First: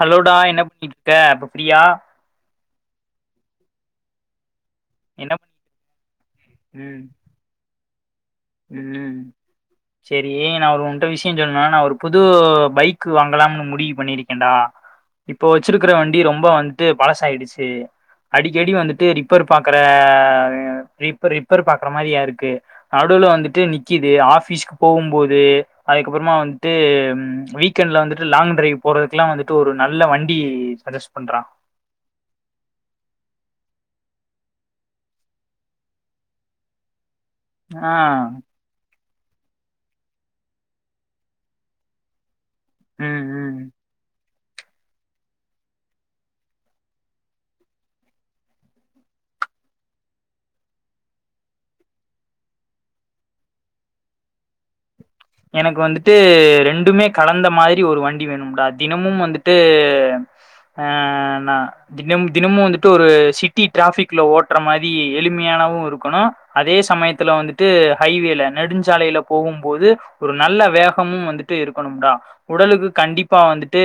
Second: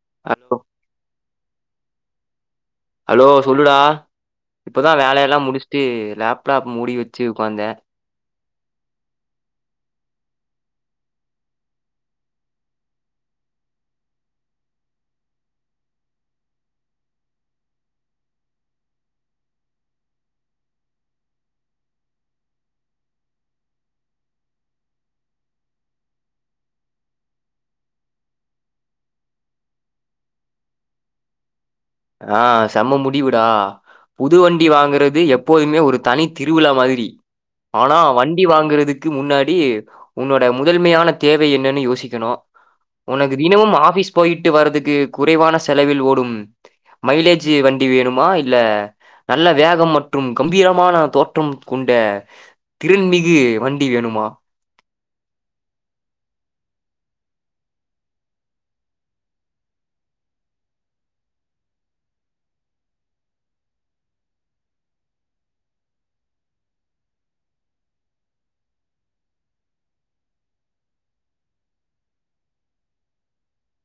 ஹலோடா hello என்ன பண்ணிட்ருக்க இப்ப ஃப்ரீயா ஹலோ சொல்லுடா இப்பதா என்ன வேலையெல்லா பண்ணி முடிஷ்ட்டு லேப்டாப் மூடி வச்சி உக்காந்தேன் உம் சரி நான் ஒரு உன்ட்ட விஷயம் சொல்ன்னு நான் ஒரு புது பைக் வாங்கலாம்னு முடிவு பண்ணிருக்கேன்டா இப்போ வச்சிருக்கற வண்டி ரொம்ப வந்துட்டு பழசாயிடுச்சு அடிக்கடி வந்துட்டு ரிப்பேர் பாக்குற ரிப்பேர் ரிப்பேர் பாக்குற மாரியா இருக்கு நா டுவுல வந்துட்டு நிக்குது ஆபீஸ்க்கு போம்போது அதுக்கப்புறமா வந்துட்டு வீக்கெண்ட்ல வந்துட்டு லாங் டிரைவ் போறதுக்குல்லா வந்துட்டு ஒரு நல்ல வண்டி சஜஸ்ட் பண்றா ஆஹ் செம்ம முடிவுடா புதுவண்டி வாங்கறது எப்போதுமே ஒரு தனி திருவிழா மாதிரி ஆ ஆனா வண்டி வாங்குறதுக் க்கு முன்னாடி உன்னோட முதன்மையான தேவை என்னன்னு யோசிக்கணும் ம் உனக்கு ம் தினமும் ஆபிஸ் போயிட் வரதுக்கு குறைவான செலவில் ஓடும் மைலேஜ் வண்டி வேணுமா இல்ல நல்ல வேகம் மற்றும் கம்பீரமான தோற்றம் கொண்ட திறன்மிகு வண்டி வேணுமா எனக்கு வந்துட்டு ரெண்டுமே கலந்த மாதிரி ஒரு வண்டி வேணும்டா தினமும் வந்துட்டு அ ந தினம் தினமும் வந்துட்டு ஒரு சிட்டி டிராபிக்ல ஓட்ற மாரி எளிமையானவும் இருக்கணும் அதே சமயத்துல வந்துட்டு ஹைவேல நெடுஞ்சாலையில போகும்போது ஒரு நல்ல வேகமும் வந்துட்டு இருக்கணும்டா உடலுக்கு கண்டிப்பா வந்துட்டு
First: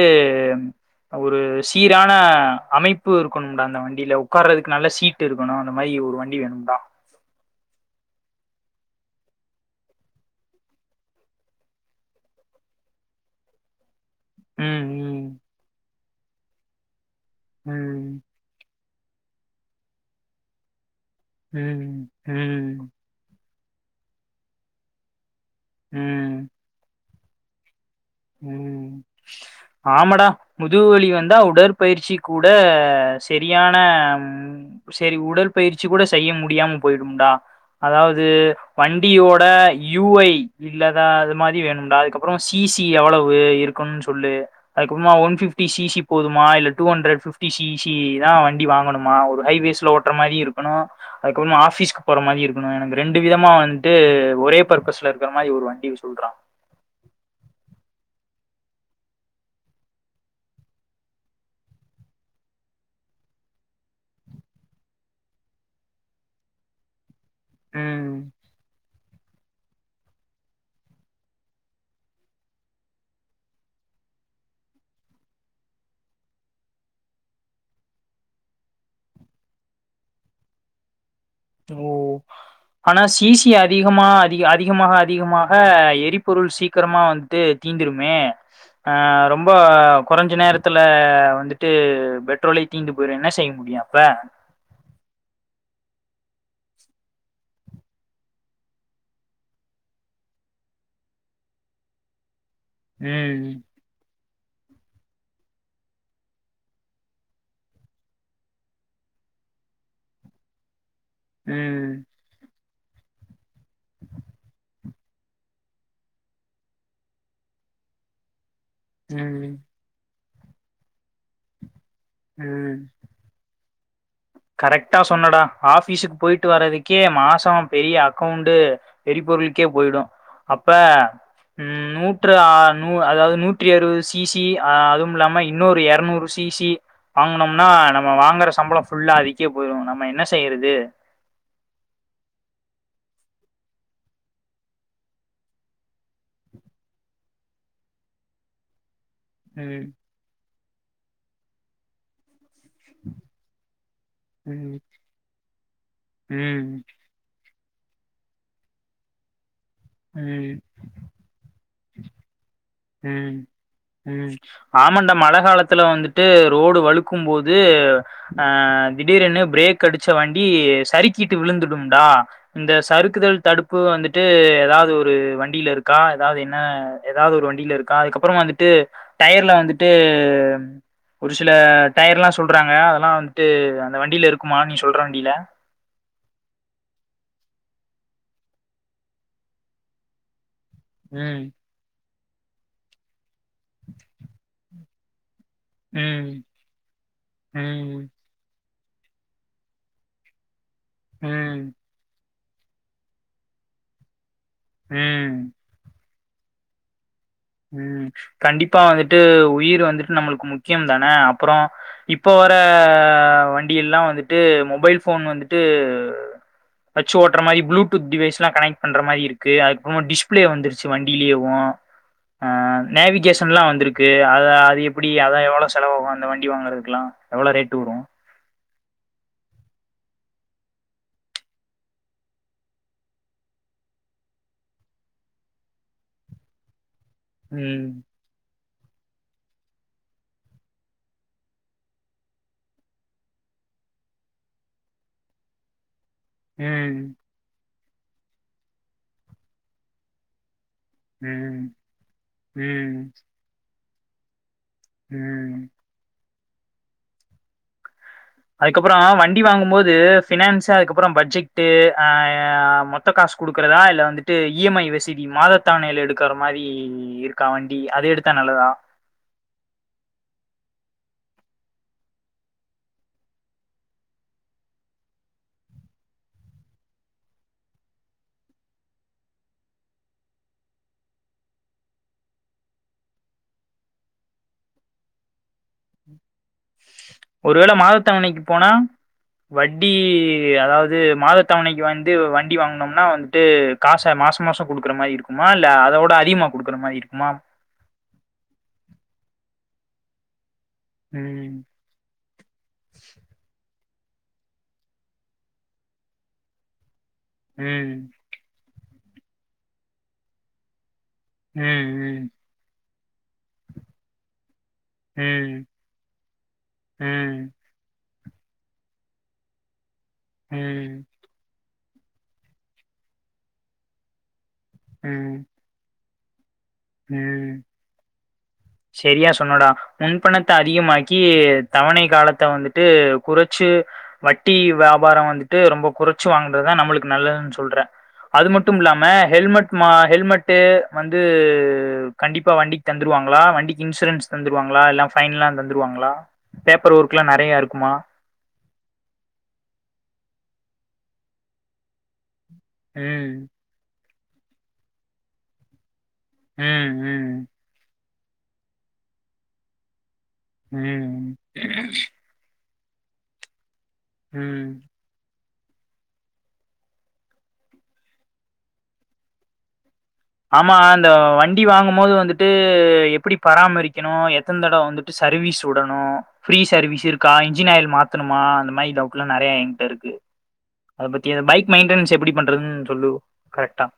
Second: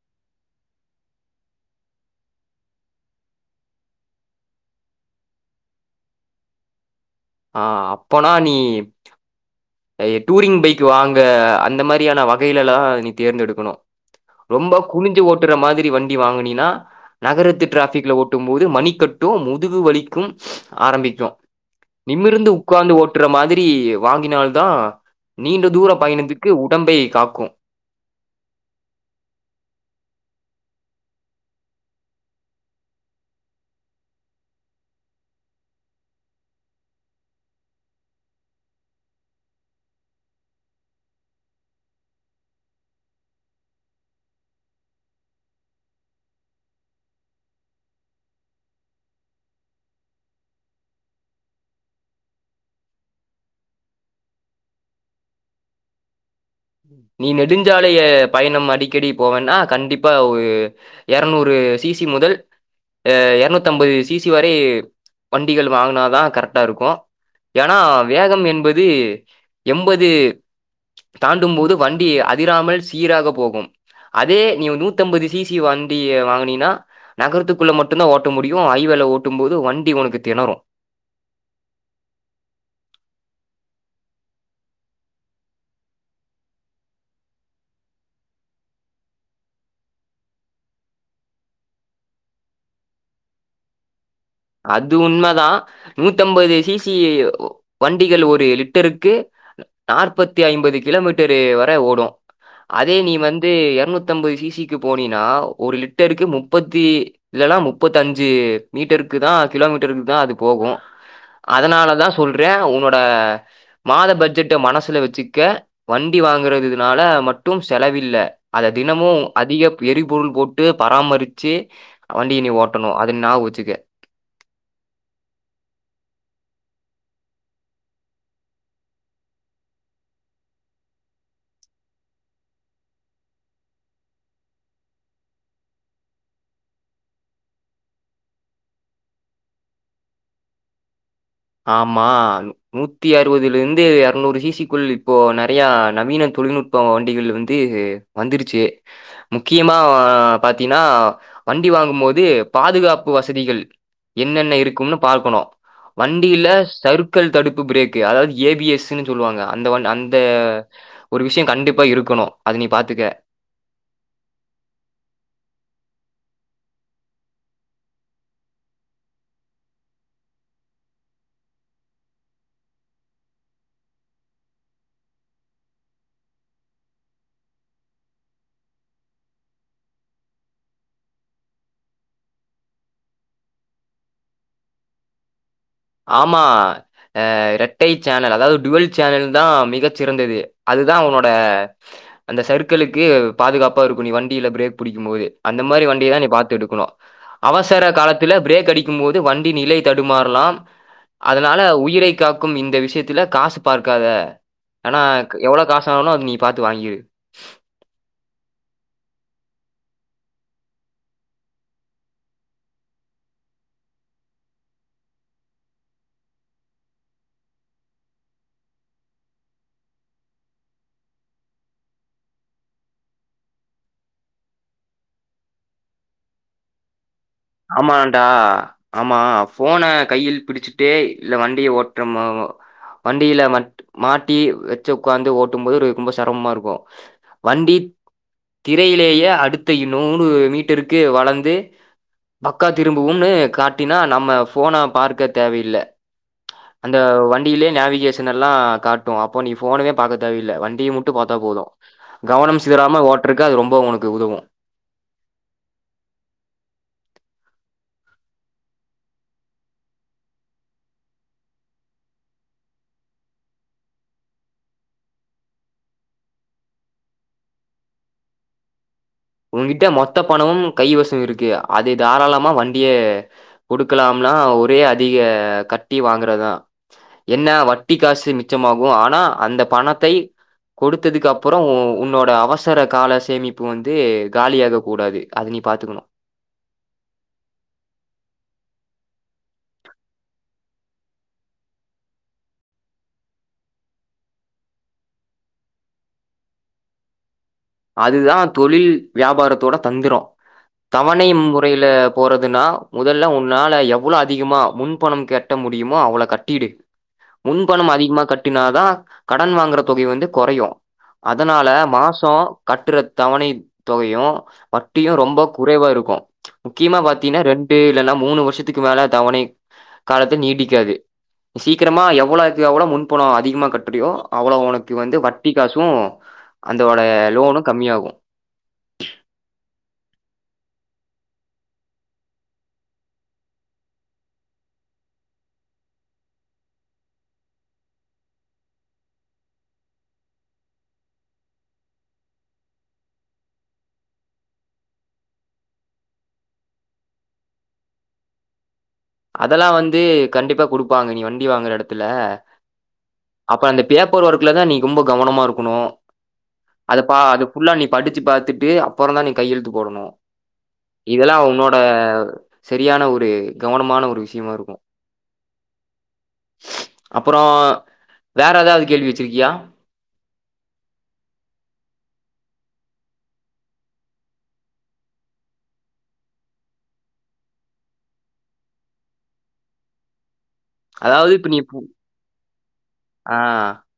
ஒரு சீரான அமைப்பு இருக்கணும்டா அந்த வண்டியில உட்கார்றதுக்கு நல்ல சீட்டு இருக்கணும் அந்த மாரி ஒரு வண்டி வேணும்டா ஆ அப்பனா நீ டூரிங் பைக் வாங்க அந்த மாரியான வகையிலலலா நீ தேர்ந்தெடுக்கணும் ரொம்ப ம் குனிஞ்சு ம் ஓட்டுற மாரி வண்டி வாங்கினினா நகரத்து டிராபிக்ல ம் ஒட்டும் போது மணிக் கட்டும் முதுகு வலிக்கும் ஆரம்பி ம் நிமிர்ந்து ம் உட்கார்ந்து ஓட்டுற மாதிரி டி வாங்கினால் தா நீண்ட தூர பயணத்துக்கு உடம்பை காக்கும் க்கும் உம் ஆமாடா முதுவலி வந்தா உடற்பயிற்சி கூட சரியான சேரி உடற்பயிற்சி கூட செய்ய முடியாம போயிடும்டா அதாவது வண்டியோட யூஐ இல்லதா அது மாதிரி வேணும்டா அதுக்கப்புறம் சிசி டி எவ்வளவு இருக்குனு சொல்லு அதுக்கப்புறமா ஒன் பிப்டி சி சி போதுமா இல்ல two hundred fifty C C தான் வண்டி வாங்கணுமா ஒரு ஹைவேஸ்ல ஓற மாதிரி இருக்கணும்அதுக்கப்புறமா ஆபீஸ்க்கு போற மாதிரி இருக்கணும் எனக்கு ரெண்டு விதமா வந்துட்டு ஒரே பர்ப்பஸ்ல இருக்கற மாதிரி ஒரு வண்டி சொல்றான் நீ நெடுஞ்சாலைய பயணம் அடிக்கடி போவென்னா கண்டிப்பா ஒரு எர்நூறு சிசி முதல் அ எர்நூத்தம்பது சிசி வரை வண்டிகள் வாங்குனாதா கரெக்டா இருக்கு ஏனா ம் வேகம் என்பது எம்பது தாண்டும் போது வண்டி அதிராமல் சீராக போகும் அதே நீ நூத்தம்பது சிசி வண்டிய வாங்கினினா நகரத்துக்குள்ள மட்டுந்தா ஓட்ட முடியு ஹைவேல ஓட்டும் போது வண்டி உனக்கு திணரு ஓ ஆனா சிசி அதிகமா அதிக அதிகமாக அதிகமாக எரிபொருள் சீக்கிரமா வந்துட்டு தீந்துருமே அ ரொம்ப கொறஞ்ச நேரத்துல வந்துட்டு பெட்ரோலை தீந்து போயிரு என்ன செய்ய முடியு அப்ப அது உண்மதா நூத்தம்பது சிசி வண்டிகள் ஒரு லிட்டருக்கு நாற்பத்தி ஐம்பது கிலோமீட்டரு வர ஓடு அதே நீ வந்து ம் எரணூத்தம்பது சீ சீக்கு போனினா ஒரு லிட்டருக்கு முப்பத்தி இல்லனா முப்பத்தஞ்சு மீட்டரு க்கு தா கிலோமீட்டருக்கு தா அது போகு அதனால ம் தா சொல்றே உன்ன ஆ மாத பட்ஜெட்ட மனசுல வ ச்சிக்க வண்டி வாங்குறதுதுனால மட்டும் செலவில்ல அத தினமு ம் அதிக பிரி புல் போட்டு பராமரிச்சி வண்டி நீ ம் ஓட்டணு அது நாவச்சுக்க கரெக்டா சொன்னடா ஆஃபீஸுக் போயிட்டு வர்றதுக்கே மாசொ பெரிய அக்கௌண்டு எரிபொருள்கே போயிடு அப்ப ம் நூற்று அ நூ அதாவது நூற்றி அறுவது சிசி அதுவும் இல்லாம இன்னொரு எரநூறு சிசி வாங்குனொம்னா நம்ம வாங்குற சம்பளம் ஃபுல்லா அதுக்கே போயிரு நம்ம என்ன செய்யறது ஆமா நூத்தி அறுவதுலெந்து எரநூறு சிசிக்குள் இப்போ நெறைய நவீன தொழில்நுட்ப வண்டிகள் வந்து வந்துருச்சு முக்கியமா ம் பாத்தீன்னா வண்டி வாங்கும்மோது பாதுகாப்பு வசதிகள் என்னென்ன ம் இருக்கும்னு பாக்கணு வண்டியில ம் சருக்கள் தடுப்பு பிரேக்கு அதாது ஏ பி எஸ் னு சொல்லுவாங்க அந்த ஒன் அந்த ம் ஒரு விஷ்யொ கண்டிப்பா இருக்கணு அது நீ பாத் ம் ம் ஆமான்டா மழ காலத்துல வந்துட்டு அ ரோடு வழுக்கும் போது அ திடீரென பிரேக் அடிச்ச வண்டி சறுக்கிட்டு விழுந்துடும்டா இந்த சறுக்குதல் தடுப்பு வந்துட்டு எதாது ஒரு வண்டிலருக்கா எதாவ்து என்ன எதாவ்து ஒரு வண் டிலருக்கா அதுக்கப்புறொ வந்துட்டு டயர்ல வந்துட்டு ஒரு சில டயர்லா சொல்றாங்க அதெல்லா வன்ட்டு அந்த வண்டில இருக்குமா நீ சொல்ற வண்டில ஆமா அ ரெட்டை சேனல் அதாவ்து டுவல் சேனல் தா மிகச்சிறந்தது அதுதா உன்னோட ம் அந்த சர்க்களுக்கு பாதுகாப்பா இருக்கு நீ வண்டில பிரேக் பிடிக்கும் போது அந்த மாரி வண்டிய தா நீ ம் பாத்து எடுக்கணு அவசர ம் காலத்துல பிரேக் அடி க்கும்போது வண்டி நிலை தடுமாறலா அதனால ம் உயிரை காக்கும் இந்த விஷ்யத்துல காசு பார்க்காத ஆனாக் ம் எவ்ளொ காசானாலு அது நீ பாத்து வாங்கிரு ம் கண்டிப்பா வந்துட்டு உயிர் வந்துட்டு நம்மளுக்கு முக்கியம் தானே அப்புறொ இப்ப வர வண்டியெல்லா வந்துட்டு மொபைல் ஃபோன் வந்துட்டு வச்சு ஓட்ற மாரி ப்ளூடூத் டிவைஸ்லா கனெக்ட் பண்ற மாரி இருக்கு அதுக்கப்றமா டிஸ்பிளே வந்துருச்சு வண்டியிலேவு அ நேவிகேஷன்லா வந்துருக்கு அத அது எப்புடி அதா எவ்ளொ செலவாவு அந்த வண்டி வாங்குறதுக்குல்லா ஆமான்டா ஆமா ஃபோன கையில் பிடிச்சுட்டே இல்ல வண்டிய ஓட்ற‌மா வண்டியில மட் மாட்டி வச்சு உக்காந்து ஓட்டும் போதுரு ரொம்ப செரமமா இருக்கு ம் திரையிலேயே அடுத்தை நூறு மீட்டருக்கு வலந்து பக்கா திரும்புவும்னு காட்டினா நம்ம ஃபோன பார்க்க தேவையில்ல அந்த ம் வண்டியிலே நாவி கேஷனெல்லா காட்டு அப்போ நீ ஃபோனேவெ பாக்க தேவயில்ல வண் டியமுட்டு பாத்தா போது ம் கவனம் சிதறாம ம் ஓட்றக்கு அது ரொம்ப ஒனக் கு உதவு ம் அதுக்கப்பறொ வண்டி வாங்கும்போது ஃபினான்ஸு அதுக்கப்புறொ பட்ஜெக்டு அ மொத்த காசு குடுக்குறதா இல்ல வந்துட்டு இ எம் ஐ வசதி மாதத்தவணைல எடுக்குற மாரி இருக்கா வண்டி அது எடுத்தா நல்லதா உங்கிட்ட மொத்த பணமும் கைவச இருக்கு அது தாராளமா வண்டிய கொடுக்கலாம்னா ஒரே அதிக கட்டி வாங்குறதா என்ன வட்டி காசு மிச்சமாகு ஆனா அந்த பணத்தை கொடுத்ததுக்கப்புறோ உன்னோட அவசர கால சேமிப்பு வந் து காலியாக கூடாது அத நீ பாத்துக்கணு ஒருவேள மாதத்தவணைக்கு போனா வட்டி அதாவ்து மாதத்தவணைக்கு வந்து வண்டி வாங்குனொம்னா வந்துட்டு காச மாச மாச குடுக்குற மாரி இருக்குமா இல்ல அதோட அதிகமா குடுக்குற மாரி இருக்குமா அதுதா தொழில் வியாபாரத்தோட தந்திரொ தவணை ம் முறைல போறதுனா முதல்ல உன்னால எ வ்ளோ அதிகமா முன்பணம் கட்ட முடியுமோ அவ்ள கட்டிடு முன்பணம் ம் அதிகமா கட்டினாதா கடன் வாங்குற தொகை வந்து கொறையு அதனால ம் மாசொ கட்ற தவணை தொகையு வட்டியு ம் ரொம்ப ம் குறைவா இருக்கு முக்கியமா பாத்தீனா ம் ரெண்டு இல்லனா மூணு வருஷத்துக்கு மேல தவணை காலத்து நீட்டிக்காது ம் சீக்கிரமா எவ்வளொக்கு எவ்ளொ முன்பணொ அதிகமா கட்ரியோ அவ்வளோ ஒனக்கு வந்து ம் வட்டி காசு அந்தோட லோனு செரியா சொன்னடா முன்பணத்த அ திகமாக்கி தவணை காலத்த வந்துட்டு குறச்சு வட்டி வியாபாரொ வந்துட்டு ரொம்ப குறச்சு வாங்குறதுதா நம்மளுக்கு நல்லதுன் சொல்ற அது மட்டும் இல்லாம ஹெல்மெட் மா ஹெல்மெட்டு வந்து து கண்டிப்பா வண்டிக் தந்துருவாங்ளா வண்டிக்கு இன்சுரன்ஸ் தந்துருவாங்ளா இல்ல ஃபைன்லா தந்துருவாங்ளா பேப்பர் ஒர்க்லா நெறைய இருக்குமா அதெல்லா வந்து கண்டிப்பா குடுப்பாங்க நீ வண்டி வாங்குற எடத்துல ம் அப்ப அந்த பேப் பர் ஒர்க்ல தா நீ ரொம்ப கவனமா இருக்கணு அது பா அது ம் புல்லாலிப் படிச்சு பாத்துட்டு அப்பறந்தா நீ கையெழுத்து போடணு ம் ம் இதெல்லா உன்னோட செரியான ஒரு கவனோ மான ஒரு விஷ்யமா ம் இருக்கு அப்பறோ வேற ஏதாவது கேள்வி வெச்சிருக்கியா ஆமா அந்த வண்டி வாங்கும் போது வந்துட்டு எப்படி பராமரிக்கணு எத்தன் தடவ வந்துட்டு சர்வீஸ் உடணு ஃப்ரீ சர்வீஸ் இருக்கா இன்ஜின் ஆயில் மாத்தணுமா அந்த மாரி டவுட் எல்லா நறைய எங்கிட்ட இருக்கு அத அதாவது பத்தியா இப்ப நீ பைக் பு மெயின்டனன்ஸ் எப்படி பண்றதுந் ஆ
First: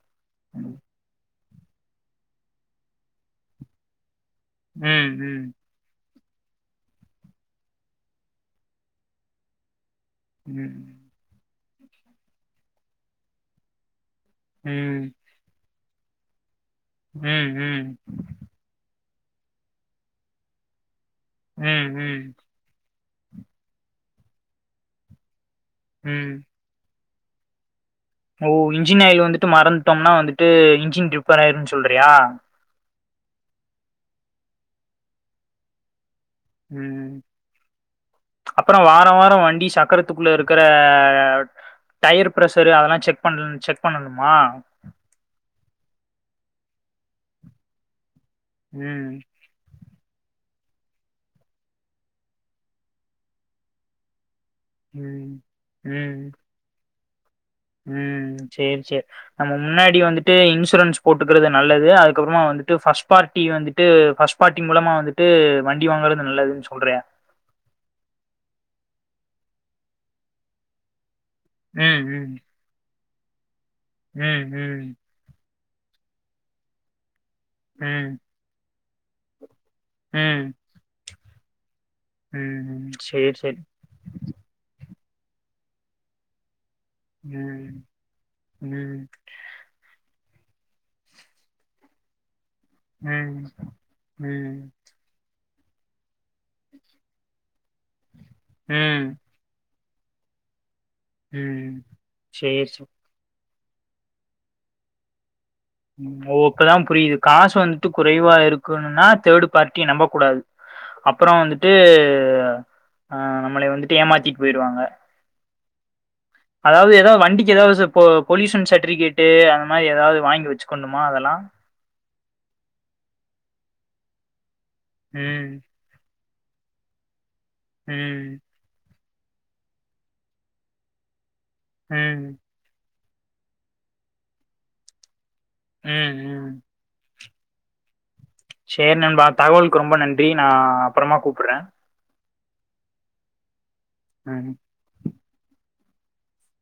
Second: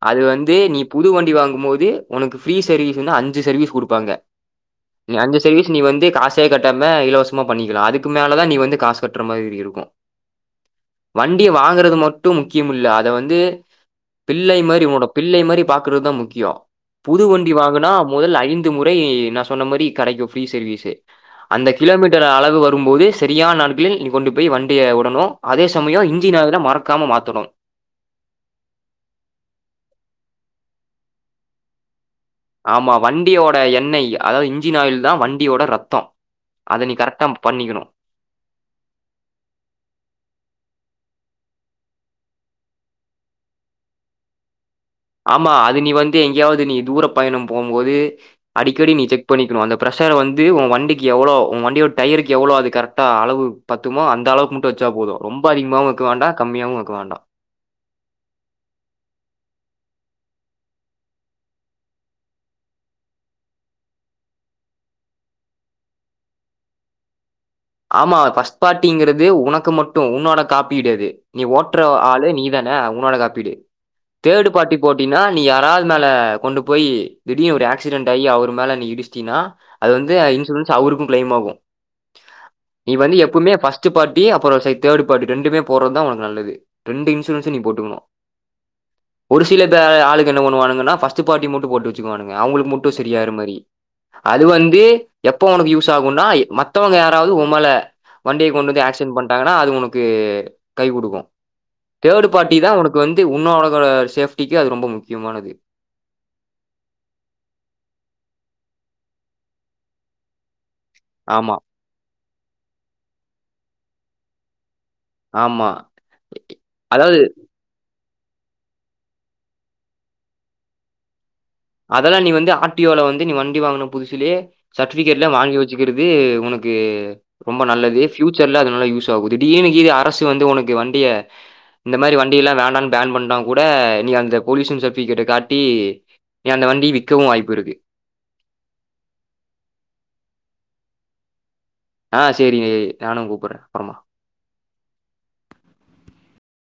அது வந்து நீ புது வண்டி வாங்கும் போது உனக்கு ஃப்ரீ சர்வீஸ்ன்னா அஞ்சு சர்வீஸ் குடுப்பாங்க ம் நீ அஞ்சு ம் சர்வீஸ் நீ வந்து காஸ் சே கட்டாம இலவசமா பண்ணிக்கலா அதுக்கு மேலதா நீ வந்து காசு கட்டுற மாரி இருக்கு ம் வண்டிய வாங் ங்குறது மட்டு முக்கியம் இல்ல அத வந்து பிள்ளை மாரி உன்னோட ம் பிள்ளை மாரி பா க்குறதா முக்கியோ ம் புது வண்டி ம் வாங்குனா மொதல்ல ஐந்து முறை நா சொன்ன மாரி கடைக்கு ஃப்ரீ சர்வீஸு அந்த ம் ம் கிலோமீட்டர் அளவு வரும்போது செரியான் நாளூபீல் நீ கொண்டு போய் வண்டிய உடணு அதே சமயோ ம் இன்ஜின் அதுல மறக்காம மாத் தொடு ஓ இன்ஜின் ஆயில் வந்துட்டு மறந்துட்டோம்னா வந்துட்டு இன்ஜின் ரிப்பர் ஆயிருன்னு சொல்றயா அம்மா வண்டியோட எண்ணெய் அதாவது இன்ஜின் ஆயில்தா வண்டியோட ரத்தோ ம்ம்ம் அப்பறோ வார வாரோ வண்டி சக்கரத்துக்குள்ள இருக்குற டயர் பிரஷரு அதல்லா செக் பண்லன் செக் பண்ணனுமா ஆமா அது நீ வந்து எங்கேயாவது நீ தூரப் பயணம் போம்போது அடிக்கடி நீ ம் செக் பண்ணிக்னு அந்த பிரஷர வந்து உ வண்டிக்கு எவ்வளோ உ வண்டியோட டயருக்கு எவ்வளோ அது கரெக்டா அளவு பத்துமா அந்த அளவுக்கு வெச்சா போது ம் ரொம்ப அதிகமாவு வெக்க ம் வேண்டா கம்மியாவு வெக்க வேண்டா ம் சேர் சேர் நம்ம முன்னாடி வந்துட்டு இன்சூரன்ஸ் போட்டுக்குறது நல்லது அதுக்கப்புறமா வந்துட்டு ஃபஸ்ட் பார்ட்டி வந்துட்டு ஃபஸ்ட் பார்ட்டி மூலமா வந்துட்டு வண்டி வாங்கறது நல்லதுன்னு சொல்றயா ஆமா ஃபஸ்ட் பார்ட்டிங்கிறது உனக்கு மட்டு உன்னோட காப்பீடது நீ ஓட்டுற ம் ஆளு ம் நீ தான உன்னோடதா ப்பிடு ம் தேர்டு பாரி ம் போட்டினா நீ யாராவது மேல கொண்டு போய் திடீர் ஒரு ஆக்சிடெண்ட் ம் ஆகி அவர் மேலே நீ இடி ச்சினா அது வந்து ம் இன்சூரன்ஸ் அவருக்கும் ப்ளளைம் ஆகும் ம் நீ வந்து சேரி எப்பவுமே சேரி பர்ஸ்ட் பார்டி அப்புறம் சை தேர்டு பார்டி ரெண்டுமே போடுறதான் உக்கு நல்லது ரெண்டு இன்சூரன்ஸ் நீ ம் போட்டுக்கணும் ம் ஒரு சில தா ஆளுக் என்ன ஒண்ணுவுங்கா பர்ஸ்ட் பார்டி மட்டு போட்டுச்சு வாானங்க அவங்களுக்கு மட்டும் சரியாற ம் மாரி அது ம் வந்து எப் போனுக்கு யூசாவும் உன்னா மத்தவங்க யாராவது ஒ மழ வண்டியை கொண்டு வந்து ஆக்சிடென்ட் ம் பண்ணிடாங்கன்னா அது உனக்கு கை கொடுக்கும் ம் தேர்டு பார்ட்டி சேரி தான் சேரி உனக்கு வந்து உன்னாட [unintelligible] சேஃப்டிக்கு அது ரொம்ப முக்கியமானது ம் ஓ இப்பதான் புரியுது காசு வந்துட்டு குறைவா இருக்குனுன்னா தேர்டு பார்ட்டிய நம்ப கூடாது அப்புறம் ஆமா, வந்துட்டு அ ஆ நம்மளை வந்துட்டு ஏமாத்திட்டு போயிருவாங்க ஆமா அதாவது ஏதாவது வண்டிக்கு ஏதாவது சப்போ பொல்யூஷன் சர்டிபிகேட்டு அந்த மாரி எதாவது வாங்கி வச்சுக்கணுமா அதெல்லா அதல்லாம் நீ வந்து ஆட்டியோல வந்து நீ வண்டி வாங்கன புதுசுலயே சர்டிபிகேட்லாம் ம் வாங்கி வச்சுக்கிறது உனக்கு ரொம்ப நல்லது ம் பியூச்சர்ல அதுனல யூஸ் சாகு திடீர்னு கீது அரசு வந்து உனக்கு வண்டிய இந்த மாரி ம் வண்டிலாம் வேண்டான் பேன் பண்ணா கூட நீ அந்த பொலுயூஷன் சர்டிபிகேட்ட காட் டி ம் ம் ஏ அந்த வண்டி வி விக்கவு வாய்ப்பு இருக்கு சேரி நண்பா தகவலுக்கு ரொம்ப நன்றி நா அப்றமா கூப்பிடுறே ஆ செரிங்கெ நானு கூப்புர்றே ஆ